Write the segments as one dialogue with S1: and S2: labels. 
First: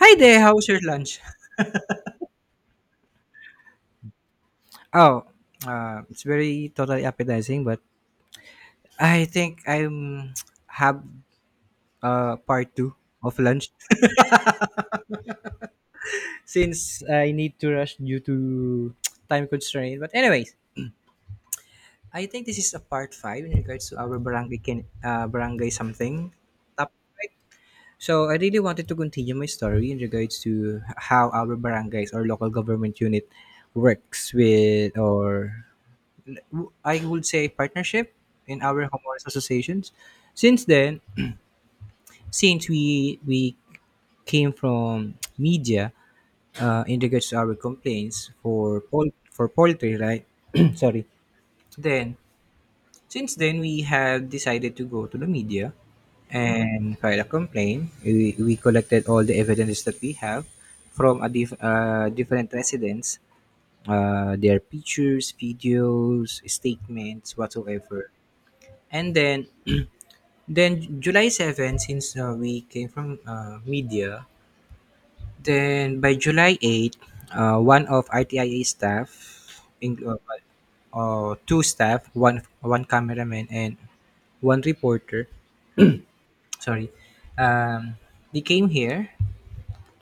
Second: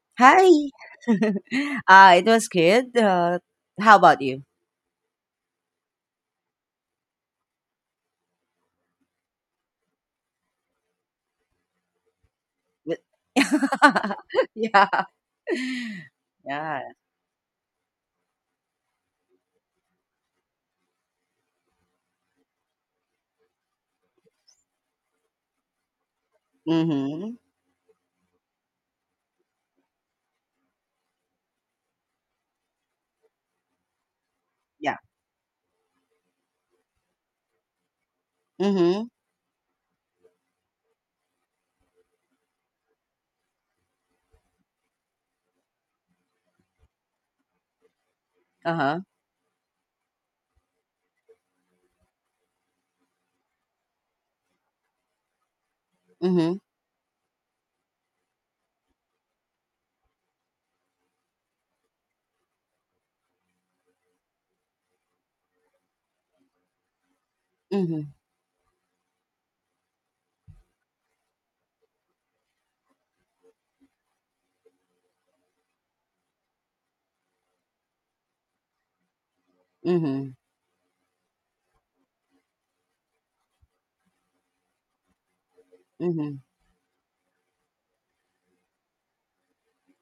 S1: Hi there,
S2: Hi.
S1: how's your lunch?
S2: It was good. How about you?
S1: Oh, it's very totally appetizing, but I think I'm have part two of lunch
S2: Yeah. Yeah.
S1: since I need to rush due to time constraint. But anyways, I think this is a part five in regards to our barangay can barangay something topic, right?
S2: Mm-hmm.
S1: So I really wanted to continue my story in regards to how our barangays or local government unit works with
S2: Yeah.
S1: or I would say partnership in our
S2: Mm-hmm.
S1: homeowners associations. Since then, since we came from media in regards to our complaints for
S2: Uh-huh.
S1: for poultry, right? Sorry. Then since then we have decided to go to the media
S2: Mm-hmm.
S1: and file a complaint. We collected all the evidence that we have from different residents, their pictures, videos, statements,
S2: Mm-hmm.
S1: whatsoever. And then then July 7, since we came from media, then by July 8, one of RTIA staff, in, uh,
S2: Mm-hmm.
S1: two staff, one cameraman and one reporter,
S2: Mm-hmm.
S1: sorry, um, they came here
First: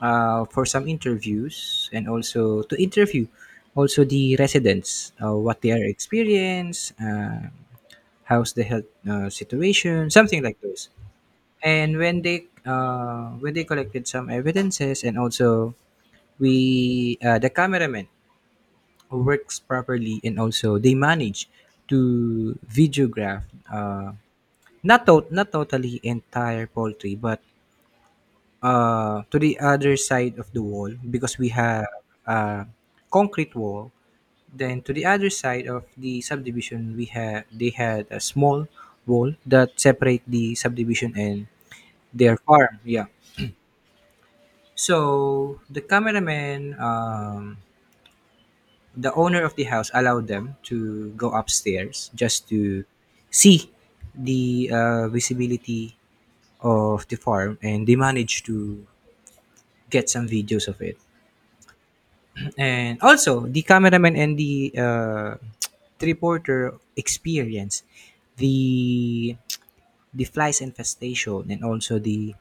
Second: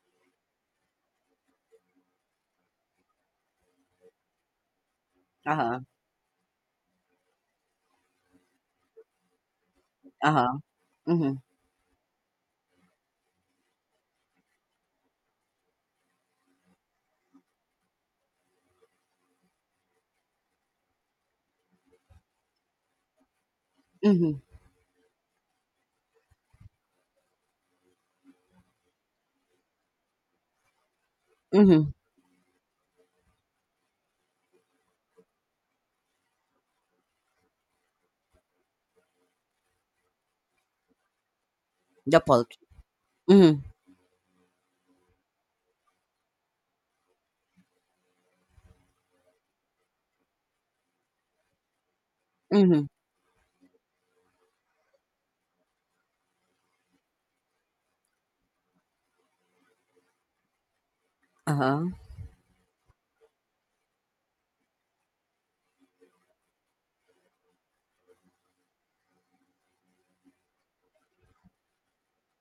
S1: for some interviews and also to interview also the residents, what they
S2: Uh-huh.
S1: are experience, how's the health situation, something
S2: Uh-huh.
S1: like those.
S2: Mm-hmm.
S1: And when they collected some evidences, and also we the cameraman works properly and also they manage to videograph uh,
S2: Mm-hmm.
S1: not totally entire poultry but to the other side of the wall, because we have
S2: Mm-hmm.
S1: a concrete wall. Then to the other side of the subdivision, we had they had a small wall that separate the subdivision and
S2: The
S1: their
S2: poultry.
S1: farm, yeah.
S2: Mm-hmm.
S1: So the cameraman, the owner of the house, allowed them to go upstairs just to
S2: Mm-hmm.
S1: see the visibility of the farm, and they managed to get some videos of it.
S2: Uh-huh.
S1: And also, the cameraman and the reporter experienced the flies infestation and also the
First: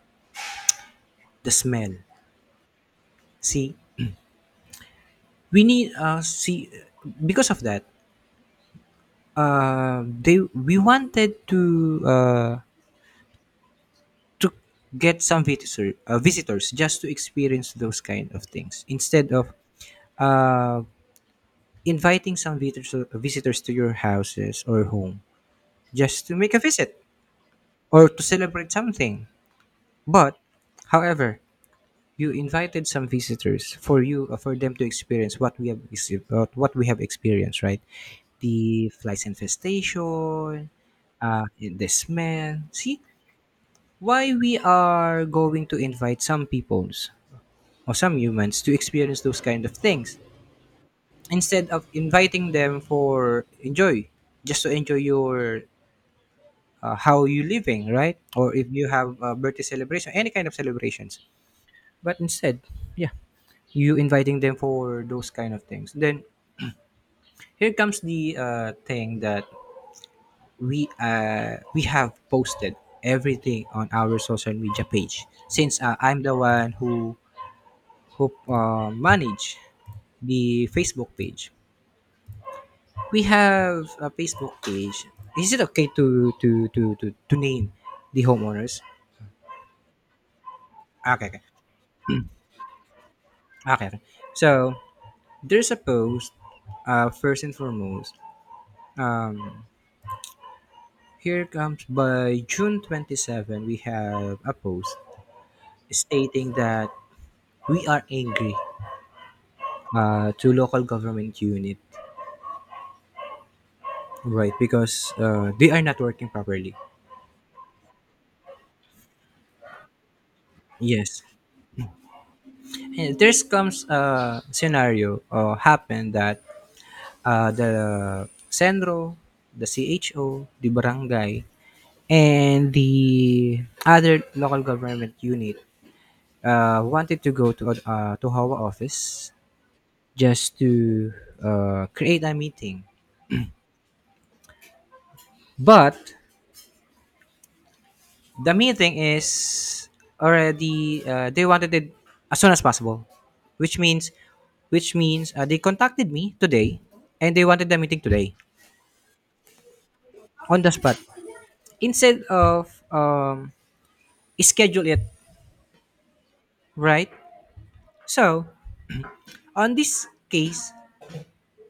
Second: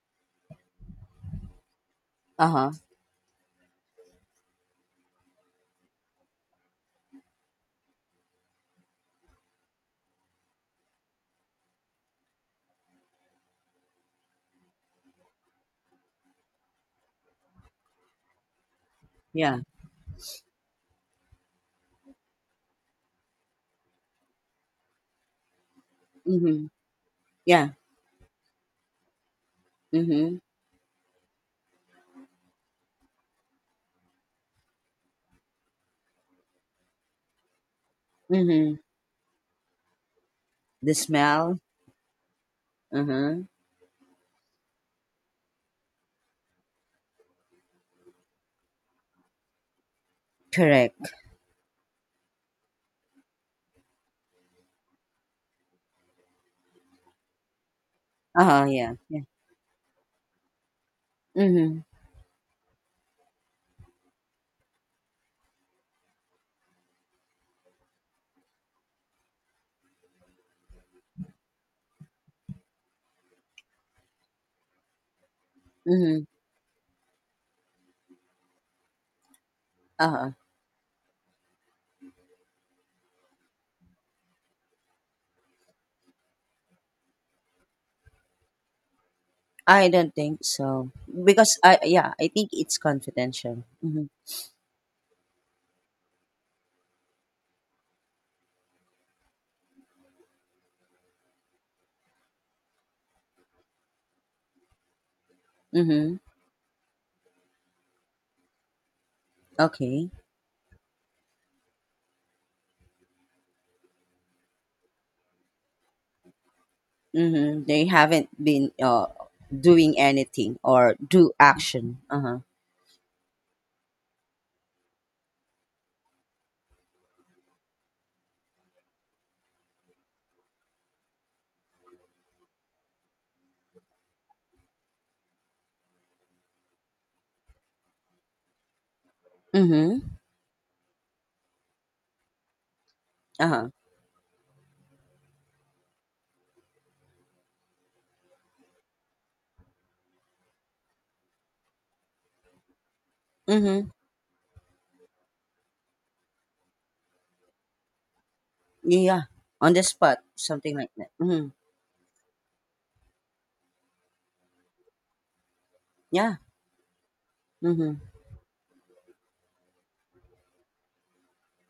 S1: smell.
S2: Uh-huh.
S1: See, we need see, because of that, they we wanted to get some visitor, visitors, just to experience those kind of things, instead of
S2: Yeah.
S1: uh, inviting some visitors to your houses or home, just to make a
S2: Mm-hmm.
S1: visit
S2: Yeah.
S1: or to celebrate something. But
S2: Mm-hmm.
S1: however, you invited some visitors for you for them to experience what we have what we have experienced, right?
S2: Mm-hmm.
S1: The flies infestation,
S2: The smell.
S1: in the smell. See,
S2: Uh-huh.
S1: why we are going to invite some peoples or some humans to experience those kind of things,
S2: Correct.
S1: instead of inviting them for enjoy, just to enjoy your how you living, right? Or
S2: Uh-huh.
S1: if you
S2: Yeah.
S1: have
S2: Yeah.
S1: a birthday celebration, any kind of celebrations,
S2: Mm-hmm.
S1: but instead, yeah, you inviting them for those kind of things. Then here comes the thing that we have posted everything on our social media page, since I'm
S2: Mm-hmm.
S1: the one who manage
S2: Uh-huh.
S1: the Facebook page. We have a Facebook page. Is it okay to to name the homeowners?
S2: I don't think so.
S1: Okay,
S2: Because I, yeah, I think it's confidential.
S1: okay.
S2: Mhm.
S1: So there's a post. First and foremost, um, here comes by June 27. We have a post
S2: Mhm.
S1: stating that we are angry
S2: Okay.
S1: to local government unit, right? Because they are not working properly.
S2: Mhm. They haven't been doing anything or
S1: Yes.
S2: do action. Uh-huh.
S1: And there's comes a scenario or happen that the Senro, the CHO, the barangay, and the other local government unit wanted to go to Hawa office
S2: Mhm.
S1: just to create a meeting.
S2: Uh-huh.
S1: But the meeting is already they wanted it as soon as possible, which
S2: Mhm.
S1: means they contacted me today and they wanted the meeting today.
S2: Yeah. On the spot,
S1: On the
S2: something like
S1: spot,
S2: that. Mhm.
S1: instead of schedule it,
S2: Yeah.
S1: right?
S2: Mhm.
S1: So, on this case,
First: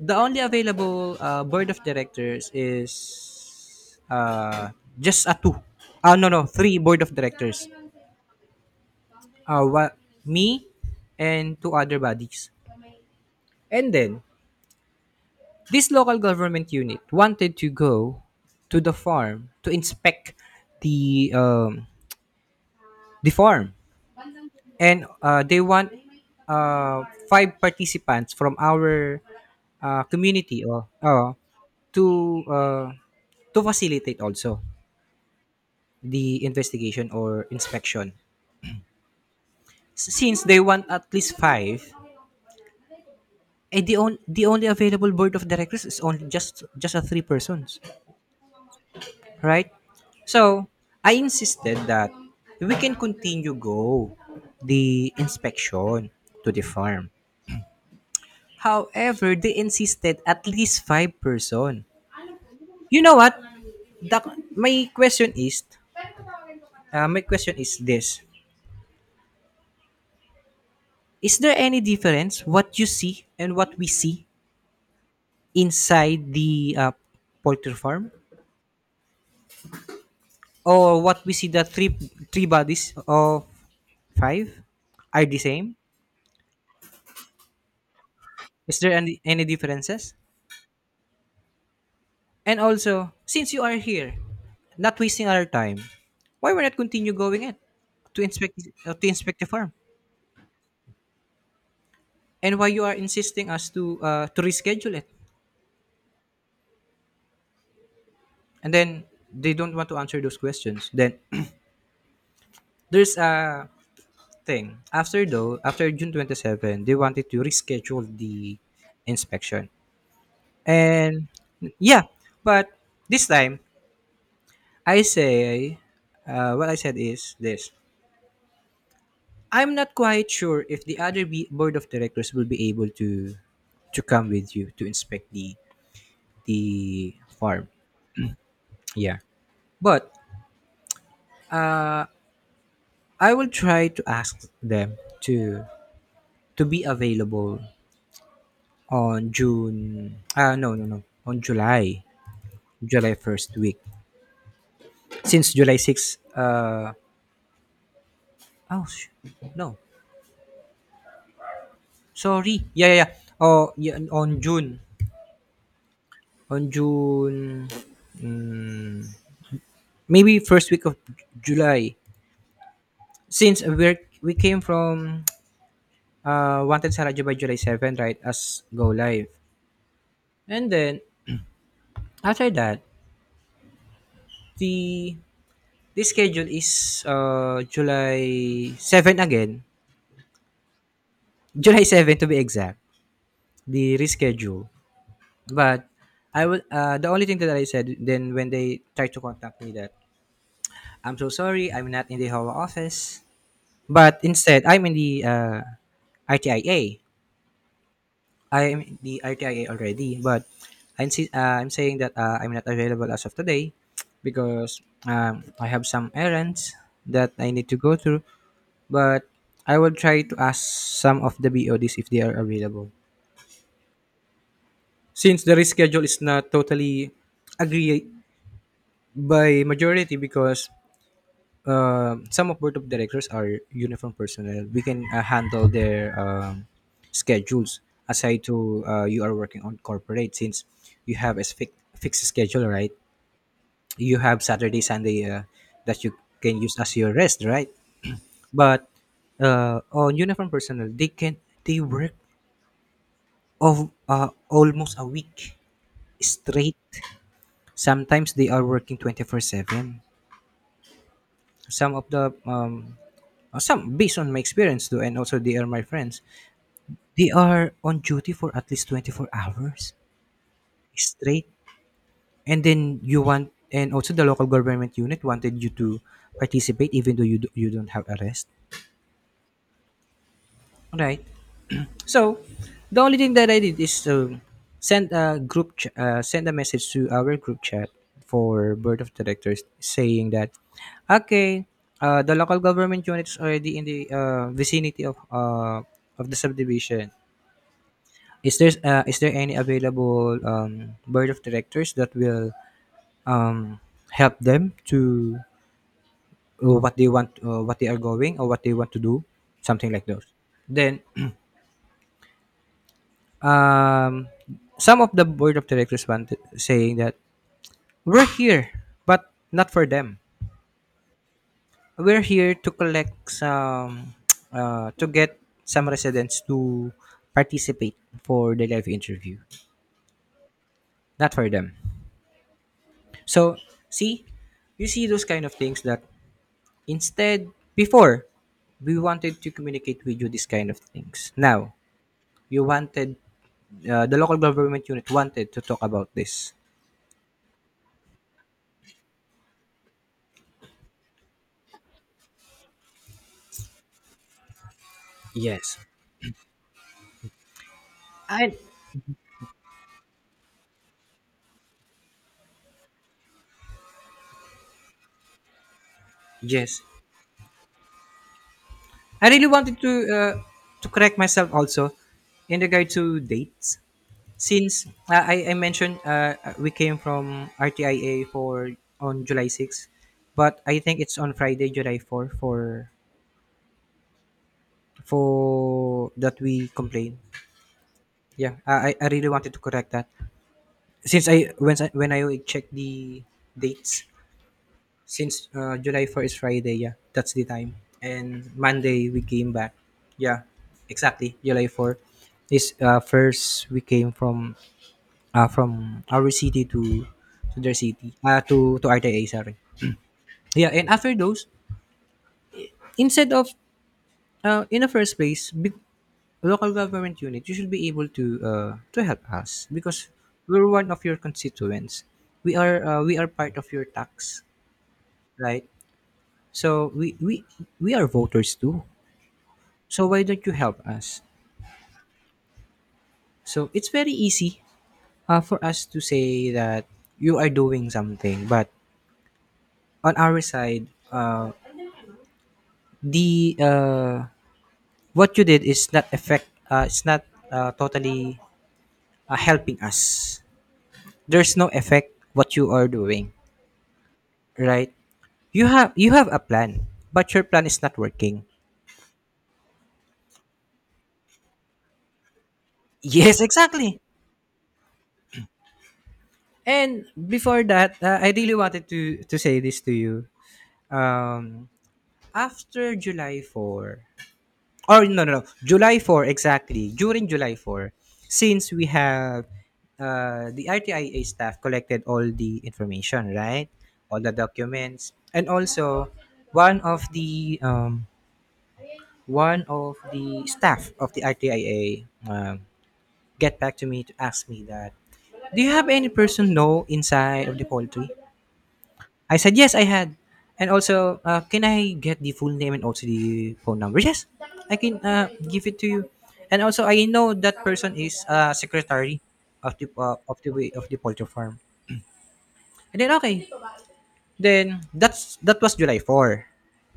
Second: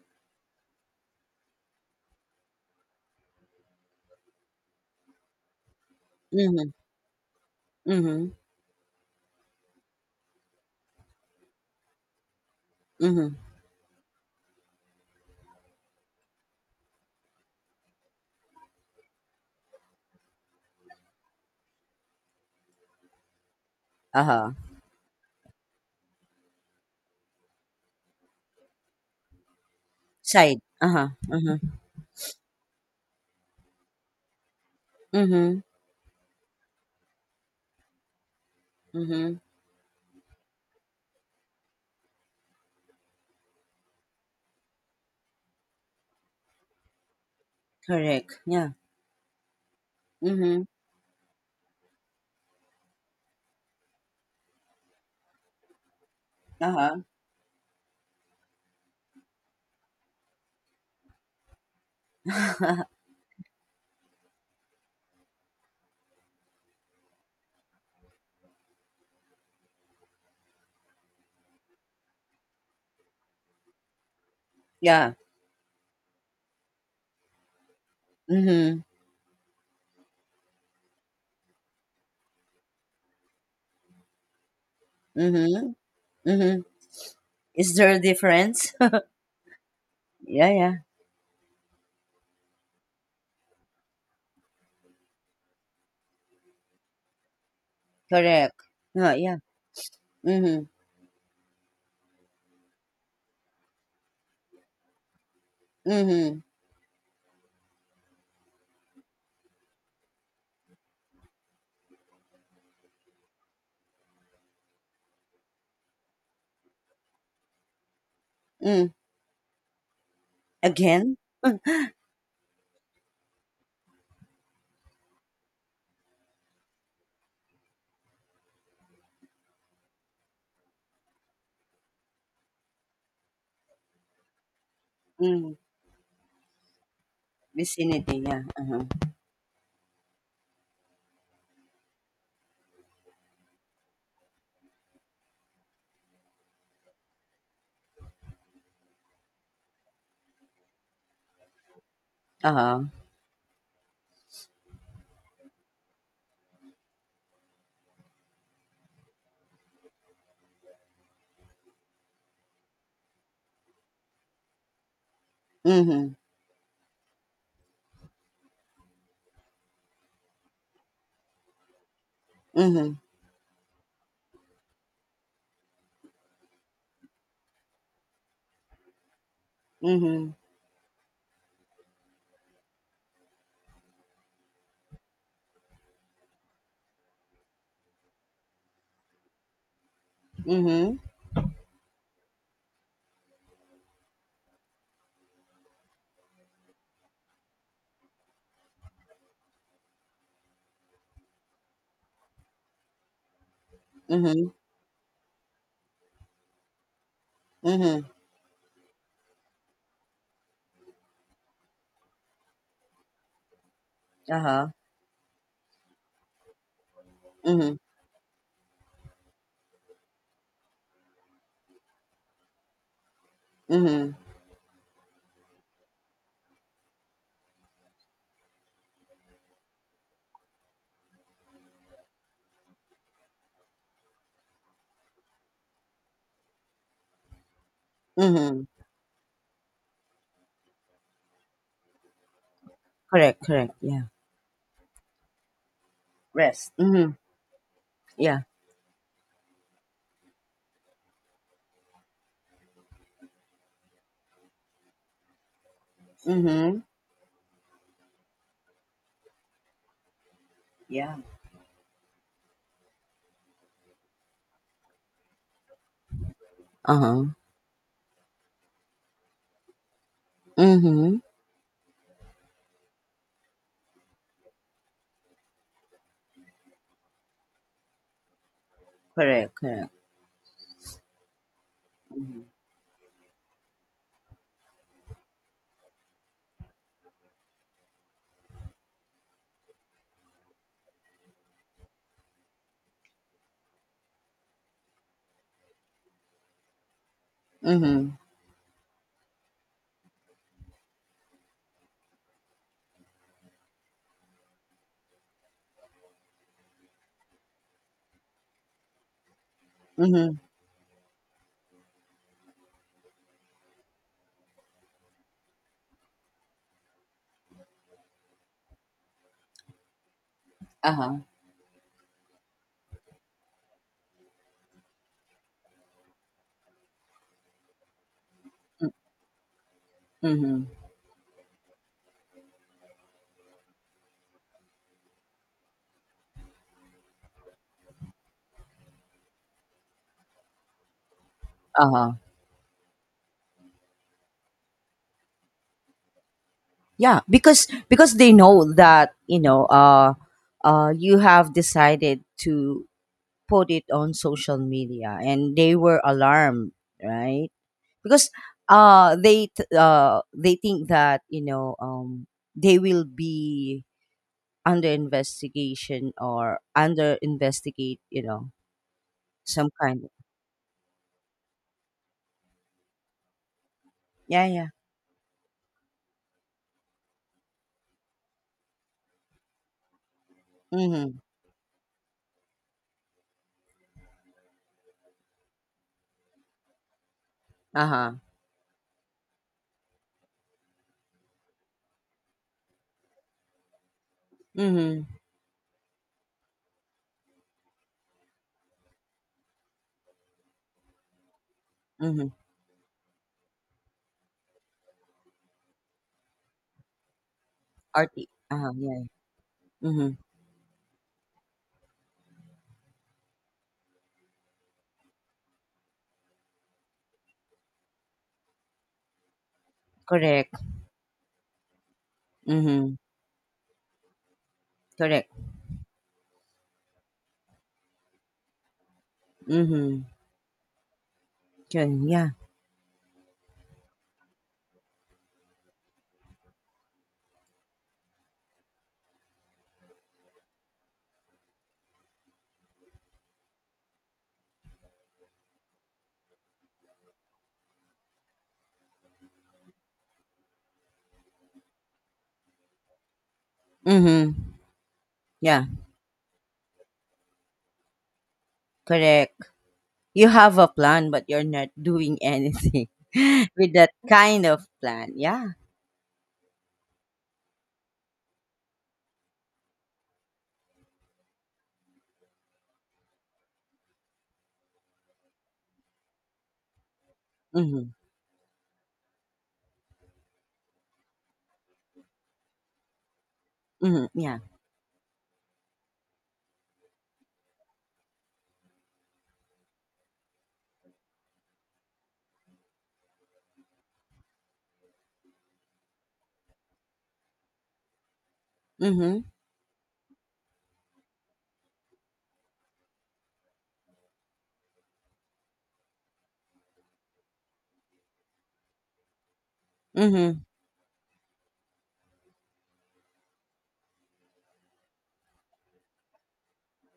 S1: the only available board of directors is just a two. No, no,
S2: Mhm.
S1: three board of directors.
S2: Mhm.
S1: Uh, wa- me and two other bodies.
S2: Mhm.
S1: And then, this local government unit wanted to go to the farm to inspect the um, the farm,
S2: Uh-huh.
S1: and they want five participants from our
S2: Side.
S1: community, or
S2: Uh-huh. Mhm.
S1: to uh, to facilitate also
S2: Mhm.
S1: the investigation or inspection.
S2: Mhm.
S1: Since they want at least five, the only available board of directors is only just a three persons,
S2: Correct. Yeah.
S1: right?
S2: Mhm.
S1: So I insisted that we can continue go the inspection to the
S2: Uh-huh.
S1: farm. However, they insisted at least five person. You know what? The, my question is, my question is this: Is there any difference what you see and what we see
S2: Yeah.
S1: inside the poultry farm,
S2: Mhm.
S1: or what we see? The three bodies of five are the
S2: Mhm.
S1: same?
S2: Mhm. Is there a difference?
S1: Is there any differences?
S2: Yeah, yeah,
S1: And also, since you are here, not wasting our time, why we not continue going it
S2: correct.
S1: to
S2: Oh, yeah.
S1: inspect the farm?
S2: Mm-hmm.
S1: And why you are insisting us to reschedule it?
S2: Mm-hmm.
S1: And then they don't want to answer those questions. Then there's a thing after, though, after june 27 they wanted to reschedule the
S2: Mm.
S1: inspection.
S2: Again?
S1: And yeah, but this time I say, what I said is this: I'm not quite sure if the other board of directors will be able to come with you to inspect
S2: Mm.
S1: the farm,
S2: Vicinity, yeah. Uh-huh.
S1: yeah. But I will try to ask them to be available on June. Ah, no, no, no, on July,
S2: Uh-huh.
S1: July first week. Since July 6th, oh, sh- no, sorry, Oh, yeah, on June,
S2: Mm-hmm.
S1: on June, mm, maybe first week of July.
S2: Mm-hmm.
S1: Since we came from Wanted Sarajevo by July 7th, right? As go live,
S2: Mm-hmm.
S1: and then after that, the this schedule is July 7 again.
S2: Mm-hmm.
S1: July 7, to be exact. The reschedule. But I will the only thing that I said then when they tried to contact me that I'm so sorry, I'm not in the Hawa office. But
S2: Mm-hmm.
S1: instead, I'm in the RTIA. I A.
S2: Mm-hmm.
S1: I am in the RTIA already, but I'm saying that I'm not available as of today,
S2: Uh-huh.
S1: because I have some errands that I need
S2: Mm-hmm.
S1: to go through. But I will try to ask some of the BODs if they are available.
S2: Mm-hmm.
S1: Since the reschedule is not totally agreed by majority, because some of board of directors are uniform personnel, we can handle their schedules, aside
S2: Mm-hmm.
S1: to you are working on corporate, since you have a fixed schedule, right?
S2: Correct, correct, yeah.
S1: You have Saturday, Sunday that you can
S2: Rest.
S1: use as
S2: Mm-hmm.
S1: your rest, right?
S2: Yeah.
S1: But on uniform personnel, they can they work of almost a week straight.
S2: Mm-hmm.
S1: Sometimes they are working 24/7.
S2: Yeah.
S1: Some of the some based on my experience though, and also they are my friends. They
S2: Uh-huh.
S1: are on duty for at least 24 hours
S2: Mm-hmm.
S1: straight. And then you want, and also the local government unit wanted you to participate, even though you do, you don't have arrest.
S2: Correct, correct.
S1: Right? So the only thing that I did is to send a send a message to our group chat for board of directors, saying that okay, the local government unit is already in the vicinity of the subdivision.
S2: Mm-hmm.
S1: Is there any available board of directors that will um, help them to what they want, what they are going, or what they want to do, something like those.
S2: Mm-hmm.
S1: Then um, some of the board of directors wanted saying that we're here, but not for them.
S2: Uh-huh.
S1: We're here to collect some, to get some residents to participate for the live interview,
S2: Mm-hmm.
S1: not for them. So see, you see those kind of things that instead, before, we wanted to communicate with you this kind of things. Now
S2: Uh-huh.
S1: you wanted the local government unit wanted to talk about this.
S2: Yeah, because they know that you have decided to put it on social media and they
S1: Yes.
S2: were alarmed, right? Because
S1: And
S2: they think that they will be under investigation or
S1: yes,
S2: under investigate,
S1: I really
S2: some
S1: wanted
S2: kind of
S1: to correct myself also in regard to dates,
S2: Yeah, yeah.
S1: since I mentioned we came from RTIA for on July 6, but I think it's
S2: Mhm.
S1: on Friday, July 4 for that we complain.
S2: Uh-huh.
S1: Yeah, I really wanted to correct that, since I when I checked the dates.
S2: Mhm.
S1: Since July 4 is Friday, yeah, that's the time. And Monday we came back. Yeah, exactly. July 4
S2: Mhm.
S1: is first we came from our city to their city.
S2: RT. Uh-huh.
S1: To
S2: Yeah.
S1: RTA, sorry.
S2: Mhm.
S1: Yeah, and after those, instead of in the first place, big local government unit, you should be able to help us, because
S2: Correct.
S1: we're one of your constituents.
S2: Mhm.
S1: We are part of your tax,
S2: Correct.
S1: right? So we we are voters too.
S2: Mhm.
S1: So why don't you help us?
S2: Yun, yeah.
S1: So it's very easy for us to say that you are doing something, but on our side, uh, the what you did is not effect. It's not totally helping us. There's no effect what you are doing,
S2: Mhm.
S1: right? You
S2: Yeah,
S1: have you have a plan, but your plan is not working.
S2: correct. You have a plan, but you're not doing anything
S1: Yes,
S2: with that
S1: exactly.
S2: kind of plan. Yeah.
S1: And before that, I really wanted to say this to you. Um, After July 4, or no, no, no, July 4, exactly. During July 4,
S2: Mhm.
S1: since we have the RTIA staff collected all the information, right?
S2: Mhm.
S1: All the
S2: Yeah.
S1: documents. And also, one of the um, one of the staff of the RTIA get back to me to ask me that, do you have any person know inside of the poultry?
S2: Mhm.
S1: I said, yes, I had. And also, can I get the full name and also the phone number? Yes, I can give it to you. And also, I know that person is secretary of
S2: Mhm.
S1: the way of the poultry farm. And then okay, then that was July 4.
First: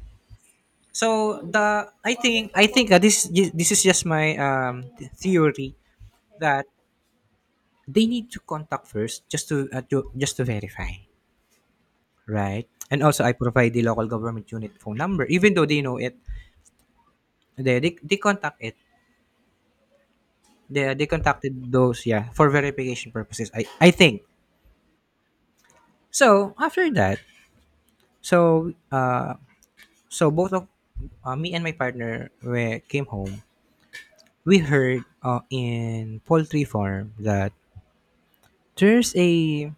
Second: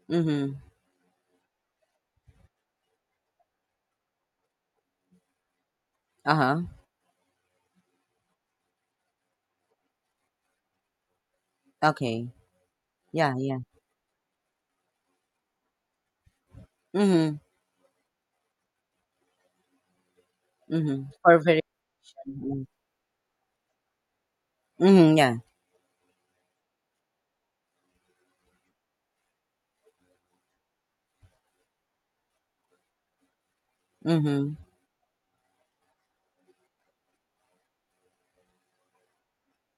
S2: Mhm.
S1: So the I think this is just my theory
S2: Uh huh.
S1: that they need to contact first, just to verify,
S2: Okay.
S1: right? And also, I
S2: Yeah. Yeah.
S1: provide the local government unit phone number, even though they know it.
S2: Mhm.
S1: They contact it. They
S2: Mhm. For
S1: contacted
S2: very.
S1: those, yeah, for verification purposes. I think
S2: Mhm. Yeah.
S1: so. After that, so uh so both of, me and my partner, we came home.
S2: Mhm.
S1: We heard in poultry farm that there's a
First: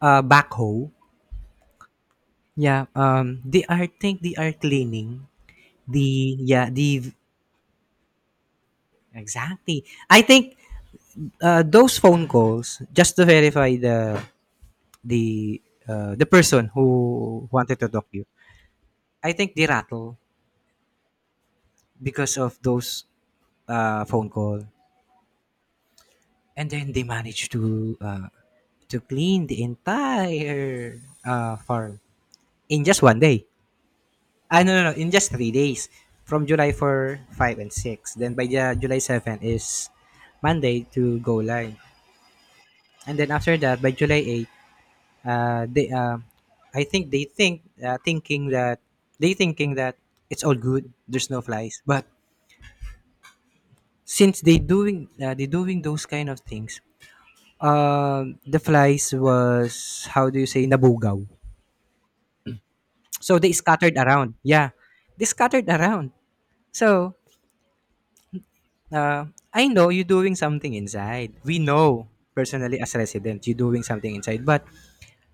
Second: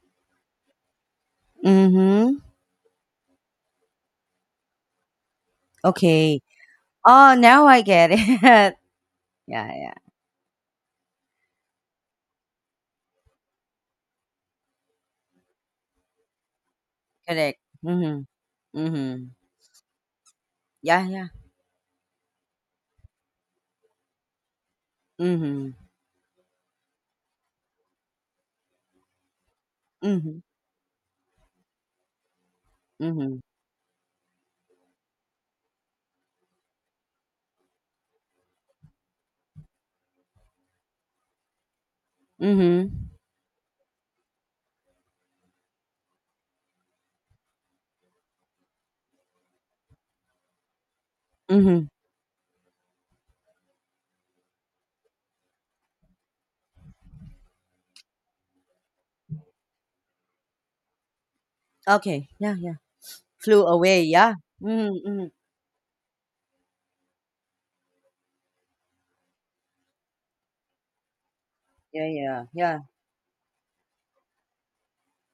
S1: backhoe.
S2: Mhm.
S1: Yeah. They are cleaning the,
S2: Okay.
S1: yeah, the,
S2: Oh, now I get it. Yeah.
S1: exactly.
S2: Yeah.
S1: I think those phone calls just to verify the the person who
S2: Correct.
S1: wanted to talk you.
S2: Mhm.
S1: I
S2: Mhm.
S1: think they rattle
S2: Yeah. Yeah.
S1: because of those phone call,
S2: Mhm.
S1: and then they managed to, clean the
S2: Mhm.
S1: entire farm in just one
S2: Mhm.
S1: day. Ah, no, no, no, in just 3 days, from July 4, 5, and 6. Then by the July 7 is Monday to go live,
S2: Mhm.
S1: and then after that by July 8, they I think they think thinking that they thinking that it's all good. There's no flies,
S2: Mhm.
S1: but since they doing those kind of things, the flies was, how do you say, nabugaw.
S2: Okay. Yeah. Yeah.
S1: So they
S2: Flew
S1: scattered
S2: away,
S1: around.
S2: yeah.
S1: Yeah,
S2: Mhm,
S1: they
S2: mhm.
S1: scattered around. So uh, I know you're doing something inside. We know
S2: Yeah, yeah,
S1: personally
S2: yeah.
S1: as resident you're doing something inside, but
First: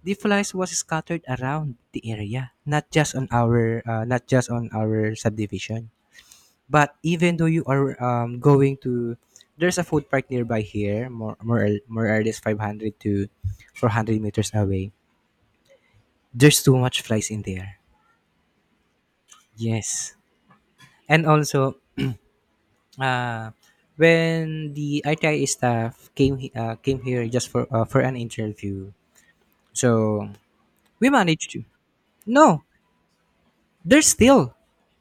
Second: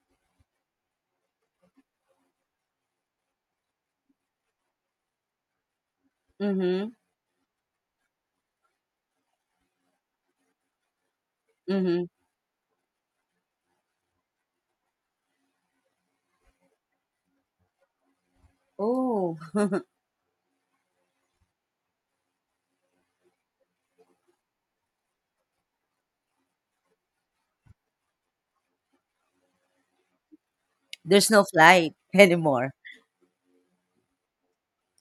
S1: the flies was scattered around the area, not just on our subdivision.
S2: Mhm,
S1: But even though you are going to, there's a food park nearby here,
S2: mhm.
S1: more or less 500 to 400 meters away. There's too much flies in there.
S2: Oh,
S1: Yes, and also, uh, when the ITI staff came, came here just for, for an interview, so we
S2: there's no
S1: managed to.
S2: flight
S1: No,
S2: anymore.
S1: there's still.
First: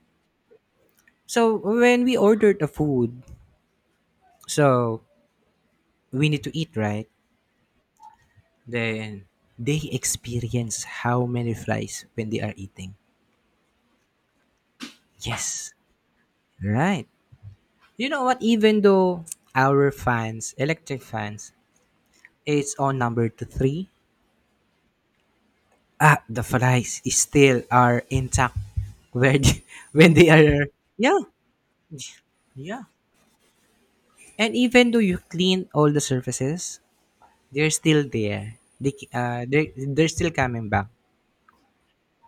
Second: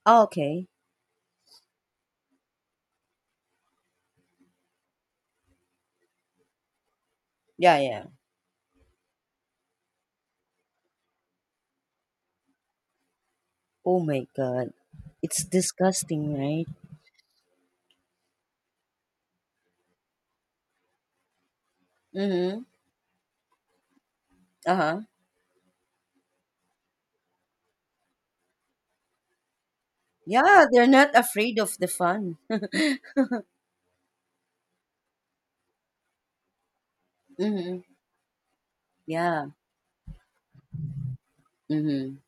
S2: Oh, okay.
S1: So when we ordered the food, so we need to eat, right?
S2: Yeah, yeah.
S1: Then they experience how many flies when they are eating.
S2: Oh my God, it's
S1: Yes,
S2: disgusting, right?
S1: right. You know what? Even though our fans, electric fans,
S2: Mhm.
S1: it's on number to three,
S2: Uh huh.
S1: the flies is still are intact where they- when they
S2: Yeah,
S1: are.
S2: they're not
S1: Yeah,
S2: afraid of the fun.
S1: yeah. And even though you clean all the surfaces, they're
S2: Mhm.
S1: still there. They, c- uh,
S2: Yeah.
S1: they they're still coming back.
S2: Mhm.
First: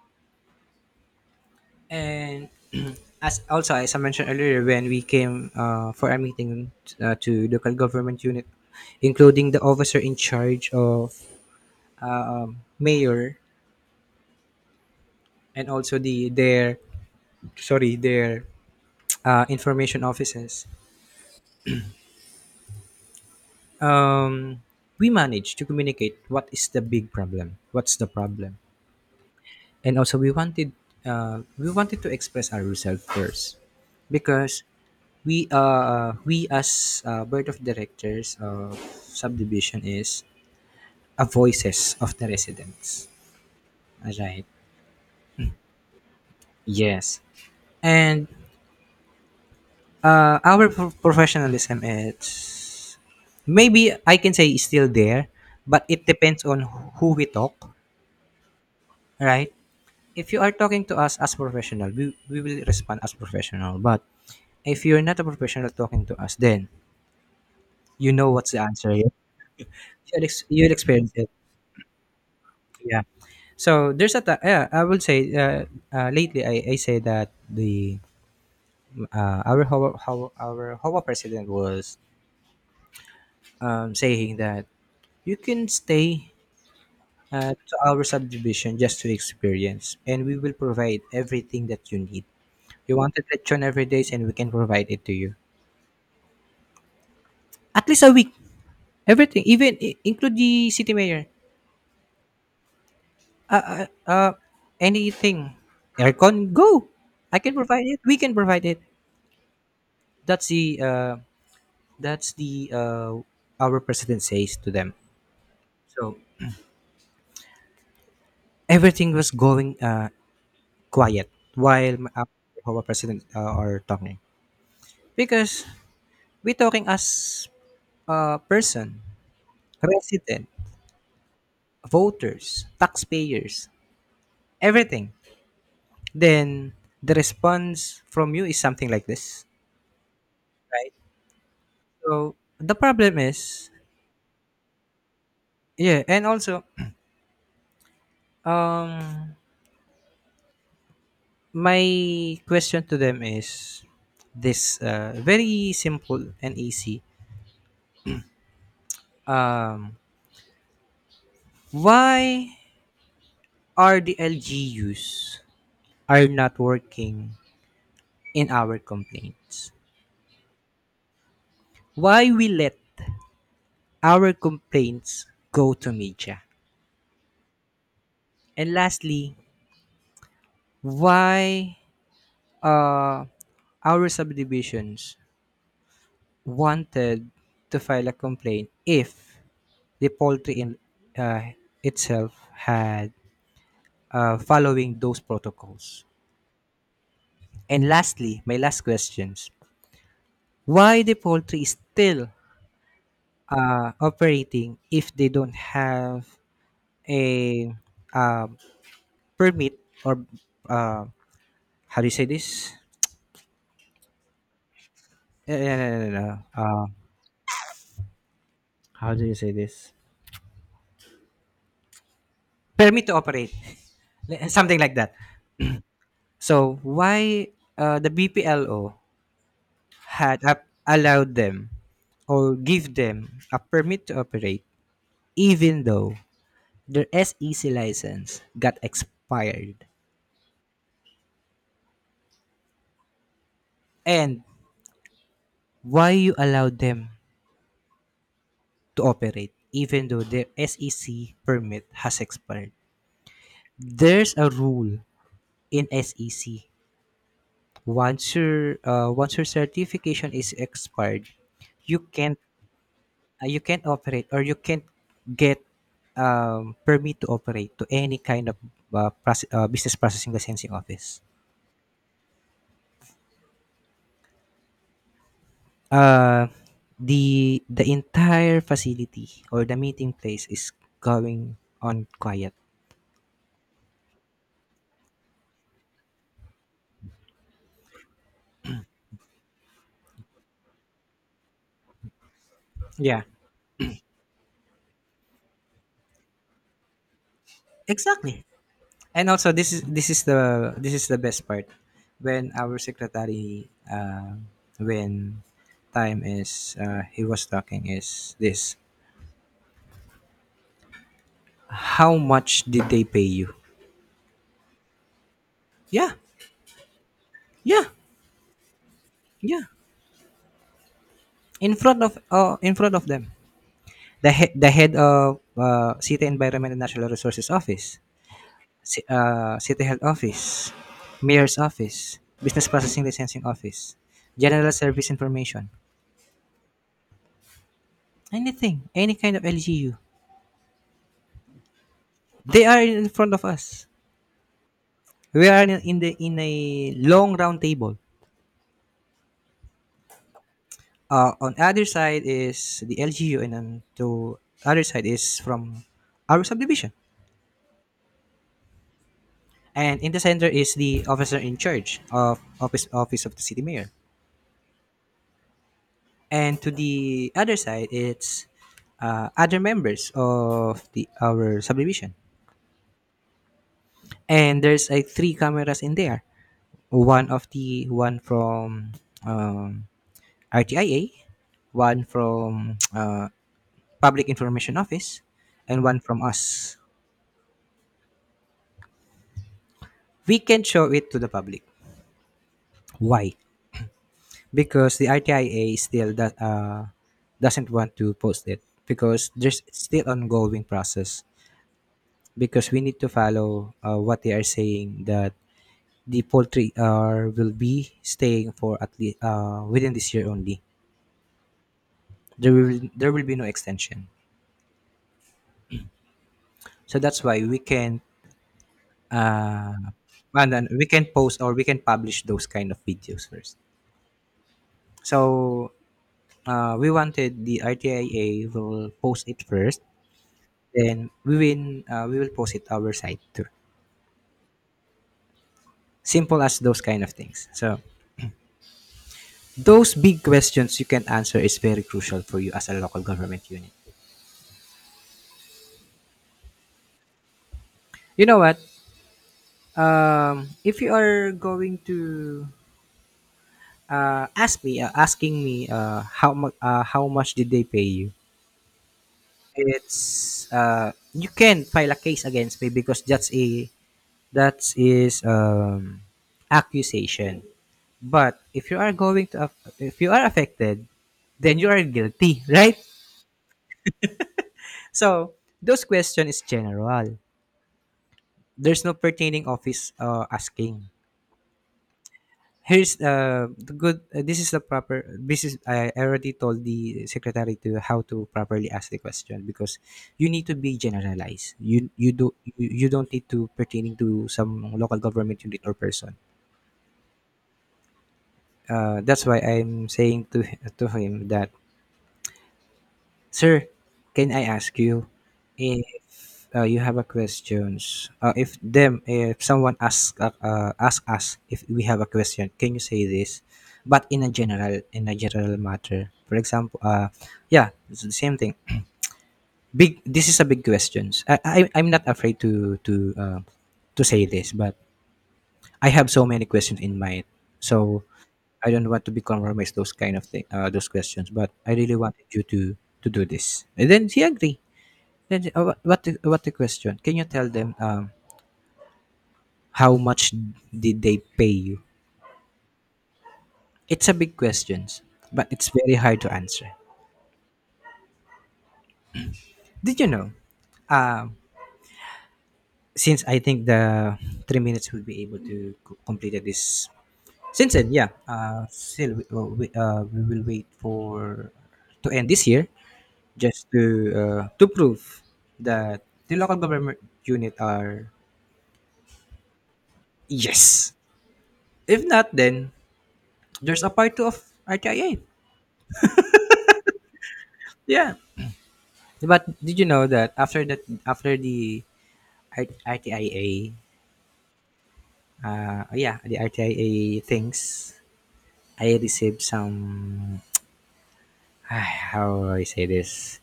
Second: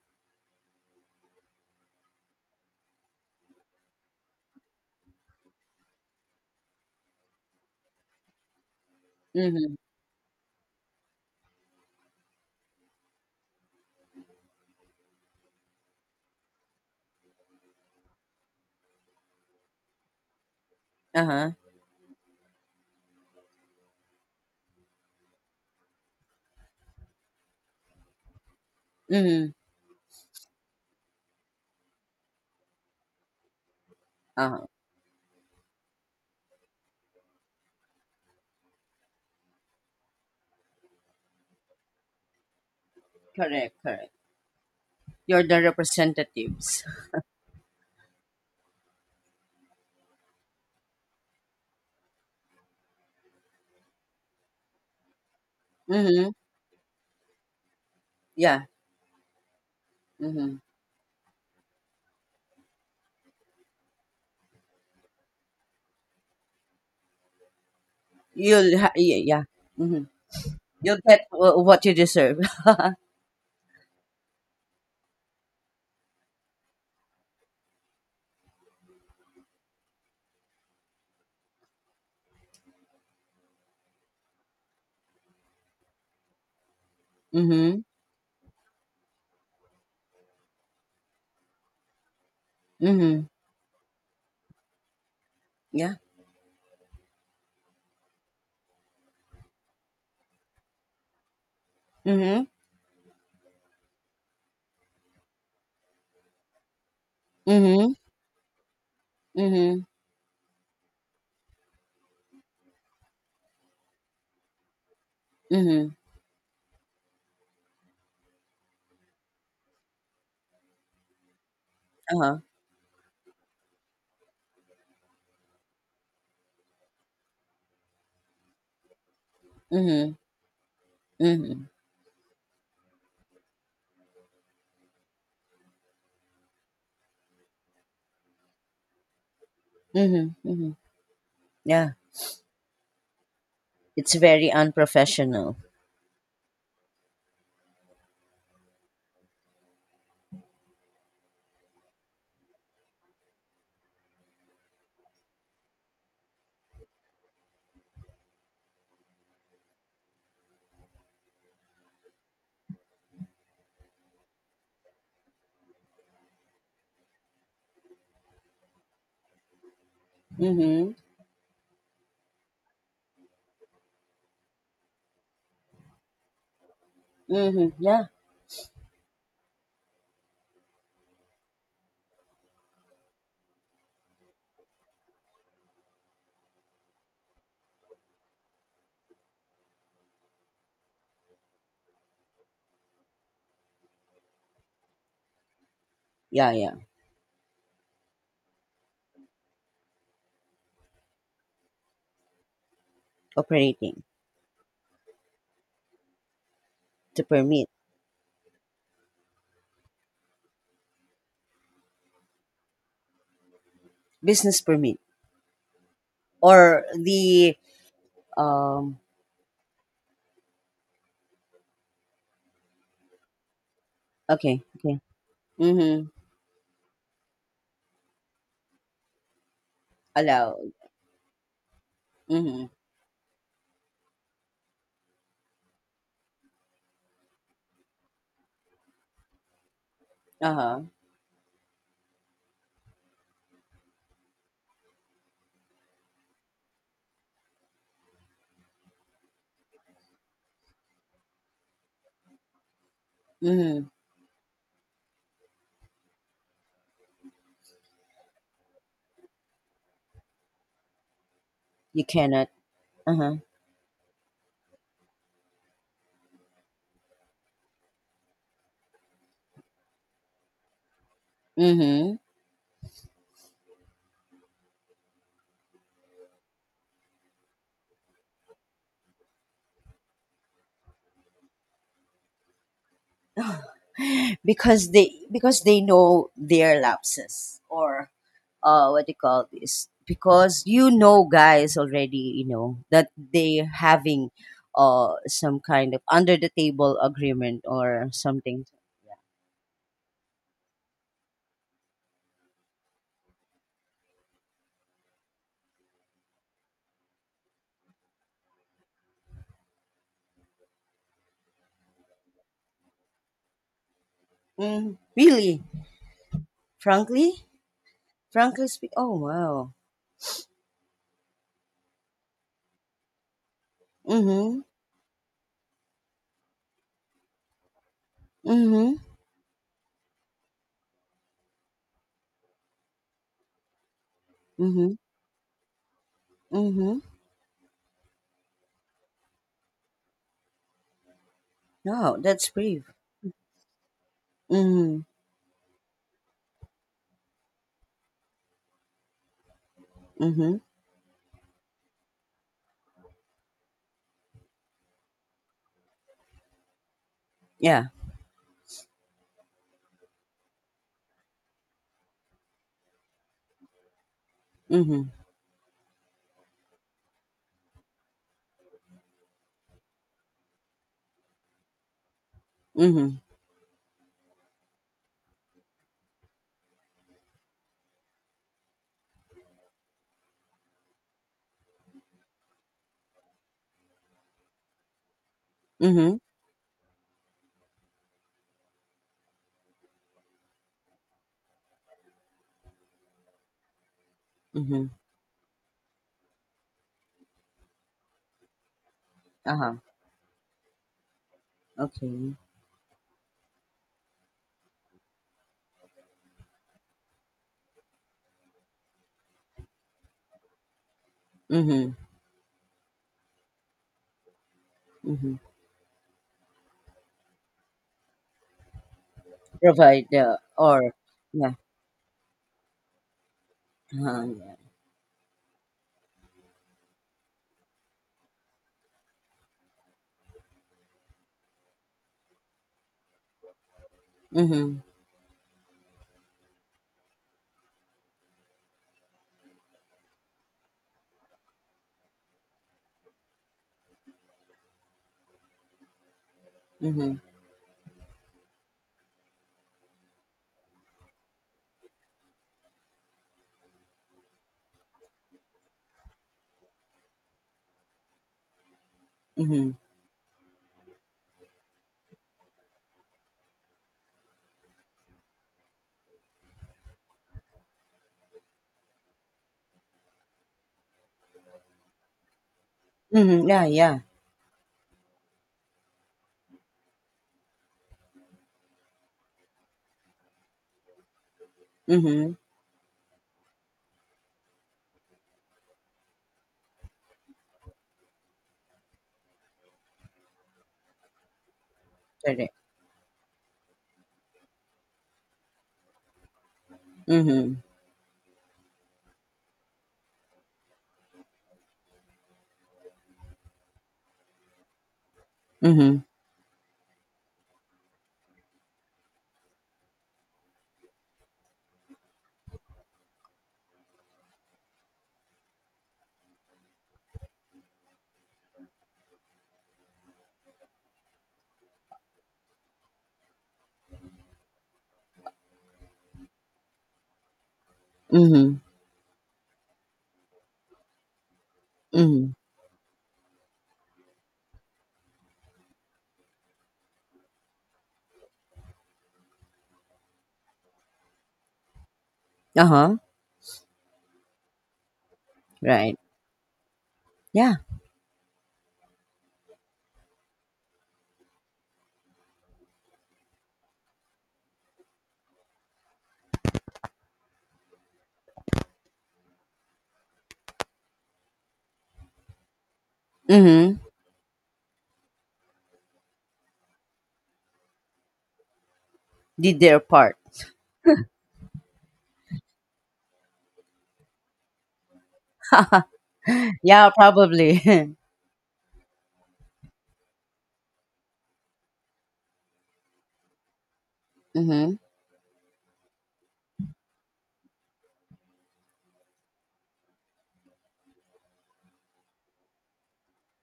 S1: And as I mentioned earlier, when we came for a meeting, to local government unit, including the
S2: Mhm.
S1: officer in charge of, mayor, and also the their sorry their information offices,
S2: Uh huh.
S1: um, we managed to communicate what is the big problem, what's the problem,
S2: Mhm.
S1: and also we wanted to express ourselves first,
S2: Uh
S1: because
S2: huh.
S1: we as, board of directors of subdivision, is a voices of the residents,
S2: Correct. Correct.
S1: right?
S2: You're the representatives.
S1: Yes. And our professionalism is, maybe I can say, is still there, but it
S2: Mm-hmm.
S1: depends on who we talk,
S2: Yeah.
S1: right? If you are
S2: Mm-hmm.
S1: talking to us as professional, we will respond as professional, but if you're not a professional talking to us, then you know what's the answer. Yeah?
S2: Yeah. Yeah. Mm-hmm.
S1: You'll
S2: You'll
S1: experience
S2: get
S1: it.
S2: what you deserve.
S1: Yeah. So there's a yeah, I would say, lately I say that the our our Hawa president was, saying that you can stay, to
S2: Mhm.
S1: our subdivision, just to experience and we will provide everything that you need. You wanted
S2: Mhm.
S1: lechon every day and we can provide it to you.
S2: Yeah.
S1: At least a week. Everything, even include the city mayor.
S2: Mhm.
S1: Uh, uh, uh, Anything. Aircon, go. I can provide
S2: Mhm.
S1: it. We can provide it.
S2: Mhm.
S1: That's the uh, that's the Our president says to them.
S2: Mhm.
S1: So everything was going, quiet while,
S2: Uh-huh.
S1: our president are talking, because we talking as a person,
S2: Mhm.
S1: resident,
S2: Mhm.
S1: voters, taxpayers, everything. Then the response from you is something like this,
S2: Mhm. Mhm.
S1: right?
S2: Yeah.
S1: So the problem is.
S2: It's very unprofessional.
S1: Yeah, and also, um, my question to them is this, very simple and easy. Um, why are the LGUs are not working in our complaints?
S2: Mhm.
S1: Why we let our complaints go to media?
S2: Mhm. Yeah.
S1: And lastly, why uh, our subdivisions wanted to file a complaint if the poultry in, uh, itself had following those protocols.
S2: Yeah, yeah.
S1: And lastly, my last questions: Why the poultry is still
S2: Operating
S1: operating if they don't have
S2: to permit.
S1: a, um, permit, or uh, how do you say this?
S2: Business permit.
S1: No, no, no, no.
S2: Or the um
S1: How do you say this? Permit to operate,
S2: okay,
S1: something like
S2: okay.
S1: that.
S2: Mhm.
S1: So why, the BPLO had up
S2: Allowed.
S1: allowed them or
S2: Mhm.
S1: give them a permit to operate, even though their SEC license got expired.
S2: Uh-huh.
S1: And why you allowed them to operate even though their SEC permit has expired?
S2: Mhm.
S1: There's a rule in SEC. Once your certification is expired, you
S2: You
S1: can't
S2: cannot. Uh-huh.
S1: you can't operate or you can't get, permit to operate to any kind of, business processing licensing office.
S2: Mhm.
S1: Uh, the entire facility or the meeting place is going on quiet.
S2: Because they know their lapses, or what do you call this, because you know guys already, you know that
S1: Yeah,
S2: they having some kind of under the table agreement or
S1: exactly.
S2: something.
S1: And also, this is the best part. When our secretary, when time is, he was talking is this: how much did they pay you?
S2: Mm, really,
S1: Yeah,
S2: frankly
S1: yeah.
S2: frankly speak. Oh,
S1: Yeah,
S2: wow.
S1: in front of them,
S2: Mm-hmm.
S1: the head of, City Environment and Natural Resources Office,
S2: Mm-hmm.
S1: City Health Office, Mayor's Office, Business Processing Licensing Office, General
S2: Mm-hmm.
S1: Service Information,
S2: Mm-hmm.
S1: anything, any kind of LGU,
S2: No, that's
S1: they are
S2: brave.
S1: in front of us.
S2: Mm-hmm.
S1: We are in the, in a long round table.
S2: Mm-hmm.
S1: On other side is the LGU, and on to other side is from our subdivision.
S2: Yeah.
S1: And in the center is the officer in charge of office of the city mayor.
S2: Mm-hmm.
S1: And to the other side it's, other members of the our subdivision.
S2: Mm-hmm.
S1: And there's like three cameras in there, one of the one from, um, RTIA, one from, public information office, and one
S2: Mm-hmm.
S1: from us. We can show it to the public. Why?
S2: Mm-hmm.
S1: Because the ITIA still that, doesn't want to post it because there's
S2: Uh-huh.
S1: still ongoing process.
S2: Okay.
S1: Because we need to follow what they are saying, that the poultry are will be staying for at least, within this year only.
S2: Mm-hmm.
S1: There will be no extension.
S2: Mm-hmm.
S1: So that's why we can, uh,
S2: Provide the
S1: and then we
S2: or.
S1: can post or
S2: Yeah.
S1: we can publish those kind of videos first.
S2: Uh-huh, yeah.
S1: So we wanted the ITIA will post it first. Then we will post it our site too.
S2: Mm-hmm.
S1: Simple as those kind of things. So those big questions you can answer is very crucial for you as a local government unit.
S2: Mm-hmm.
S1: You know what? If you are going to asking me, how much did they pay you?
S2: Mhm.
S1: It's, you can file a case against me because that is, accusation. But if you are going to, if you are affected, then you are guilty, right?
S2: Mhm. Yeah, yeah.
S1: So those question is general. There's no pertaining office, asking.
S2: Mhm.
S1: Here's, the good. This is the proper. This is I already told the secretary to how to properly ask the question, because you need to be generalized.
S2: Correct.
S1: You don't need to pertaining to some local government unit or person.
S2: Mhm.
S1: That's why I'm saying to him that, sir, can I ask you
S2: Mhm.
S1: if, you have a questions? If someone ask, ask us if we have a question, can you say this? But in a general matter, for example, yeah, it's the same thing. Big. This is a big questions. I'm not afraid to say this, but I have so many questions in mind, so
S2: Mhm.
S1: I don't want to be compromised those kind of thing, those questions. But I really wanted
S2: Mhm.
S1: you to do this, and then she agreed. What the question? Can you tell them, how much did they pay you?
S2: Uh-huh.
S1: It's a big question, but it's very
S2: Right.
S1: hard to answer.
S2: Yeah.
S1: Did you know? Um, since I think the 3 minutes will be able to complete this, since then, yeah, still, we will wait for to end this year, just
S2: Mhm.
S1: to prove that the local government unit are.
S2: Did their part.
S1: Yes. If not, then there's a part two of RTIA.
S2: Yeah, probably.
S1: Yeah. But did you know that, after the, RTIA,
S2: Mhm.
S1: oh yeah, the RTIA things, I received some how do I say this,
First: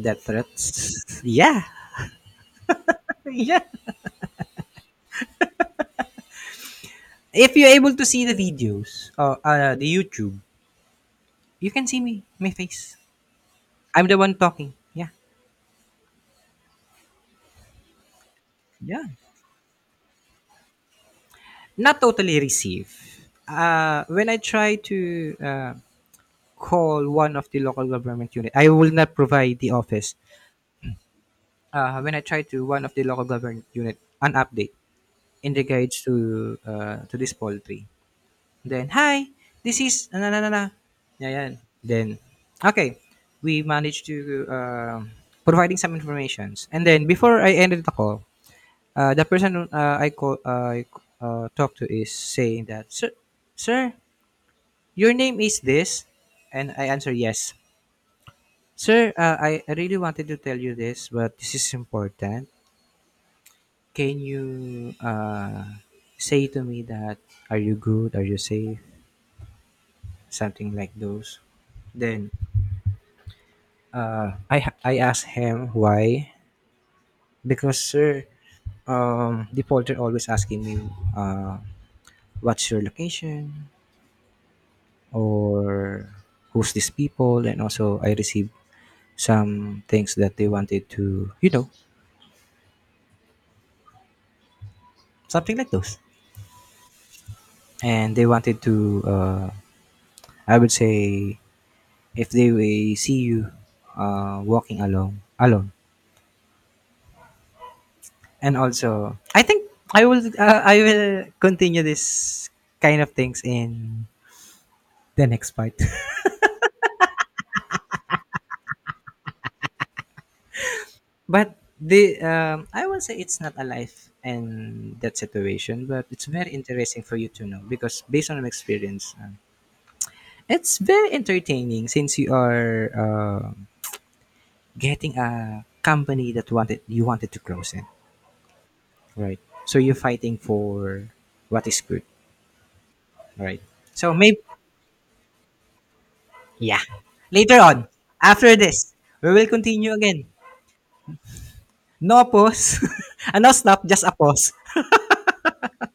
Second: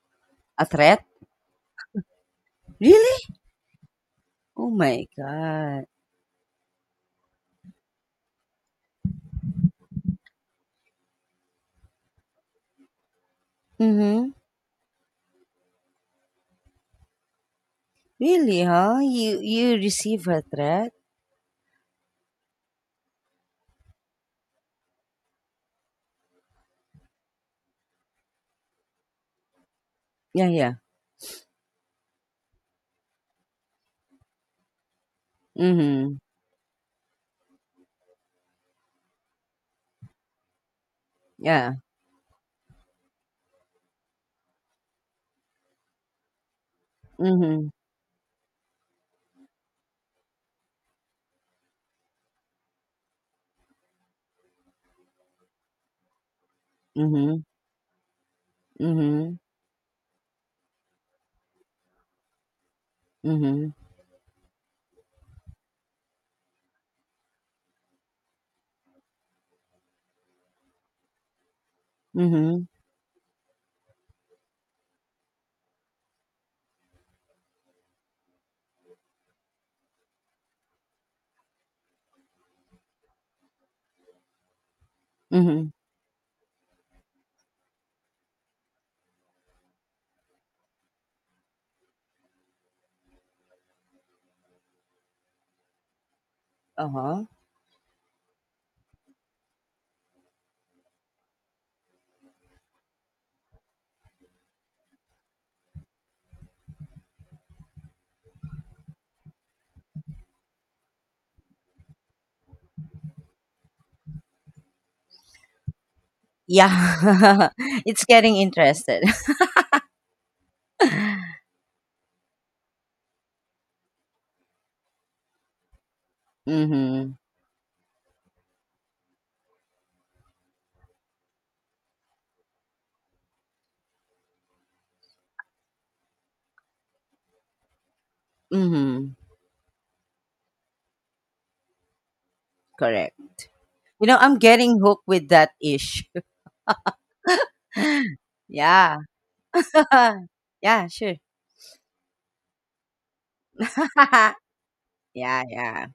S1: death
S2: A threat?
S1: threats. Yeah,
S2: Really?
S1: yeah.
S2: Oh my God.
S1: If you're able to see the videos, the YouTube, you can see me, my face. I'm the
S2: Mhm.
S1: one talking. Yeah.
S2: Really, huh?
S1: Yeah,
S2: You receive a threat?
S1: not totally receive. When I try to, uh, call one of the local government unit, I will not provide the office.
S2: Yeah, yeah.
S1: When I try to one of the local government unit an update in regards
S2: Mhm.
S1: to, this poultry, then hi, this is na na na na, yeah, yeah.
S2: Yeah.
S1: Then okay, we managed to, uh, providing some informations, and then before I
S2: Mhm.
S1: ended the call, the person, I talked to is saying that, sir, sir, your name is this? And I answer,
S2: Mhm.
S1: yes. Sir,
S2: Mhm.
S1: I really wanted to tell you this, but this is important.
S2: Mhm.
S1: Can you, say to me that, are you good? Are you safe? Something like those. Then,
S2: Mhm.
S1: I asked him why. Because, sir, the porter always asking me, uh, what's your location?
S2: Mhm.
S1: Or who's these people? And also, I received some things that they wanted to, something like those,
S2: Uh-huh.
S1: and they wanted to, I would say, if they will see you, walking along alone, and also I think, I will continue this kind of things in the next part.
S2: Yeah. It's getting interested.
S1: But the I will say it's not a life and that situation, but it's very interesting
S2: Mhm.
S1: for you to know, because based on my experience, it's very entertaining since you are, getting a company that wanted to close it,
S2: Mhm.
S1: right? So you're fighting for what is good,
S2: Correct.
S1: right? So
S2: I'm
S1: maybe.
S2: getting hooked with that ish.
S1: Yeah. Later on, after this,
S2: Yeah.
S1: we will continue again.
S2: Yeah, sure.
S1: No pause. And no stop, just a pause.
S2: Yeah, yeah.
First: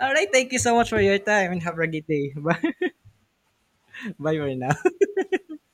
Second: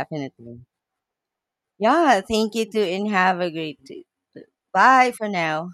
S1: All right, thank you so much for your time and have a great
S2: Yeah,
S1: day.
S2: thank
S1: Bye,
S2: you too and have a great day.
S1: bye for now.
S2: Bye for now.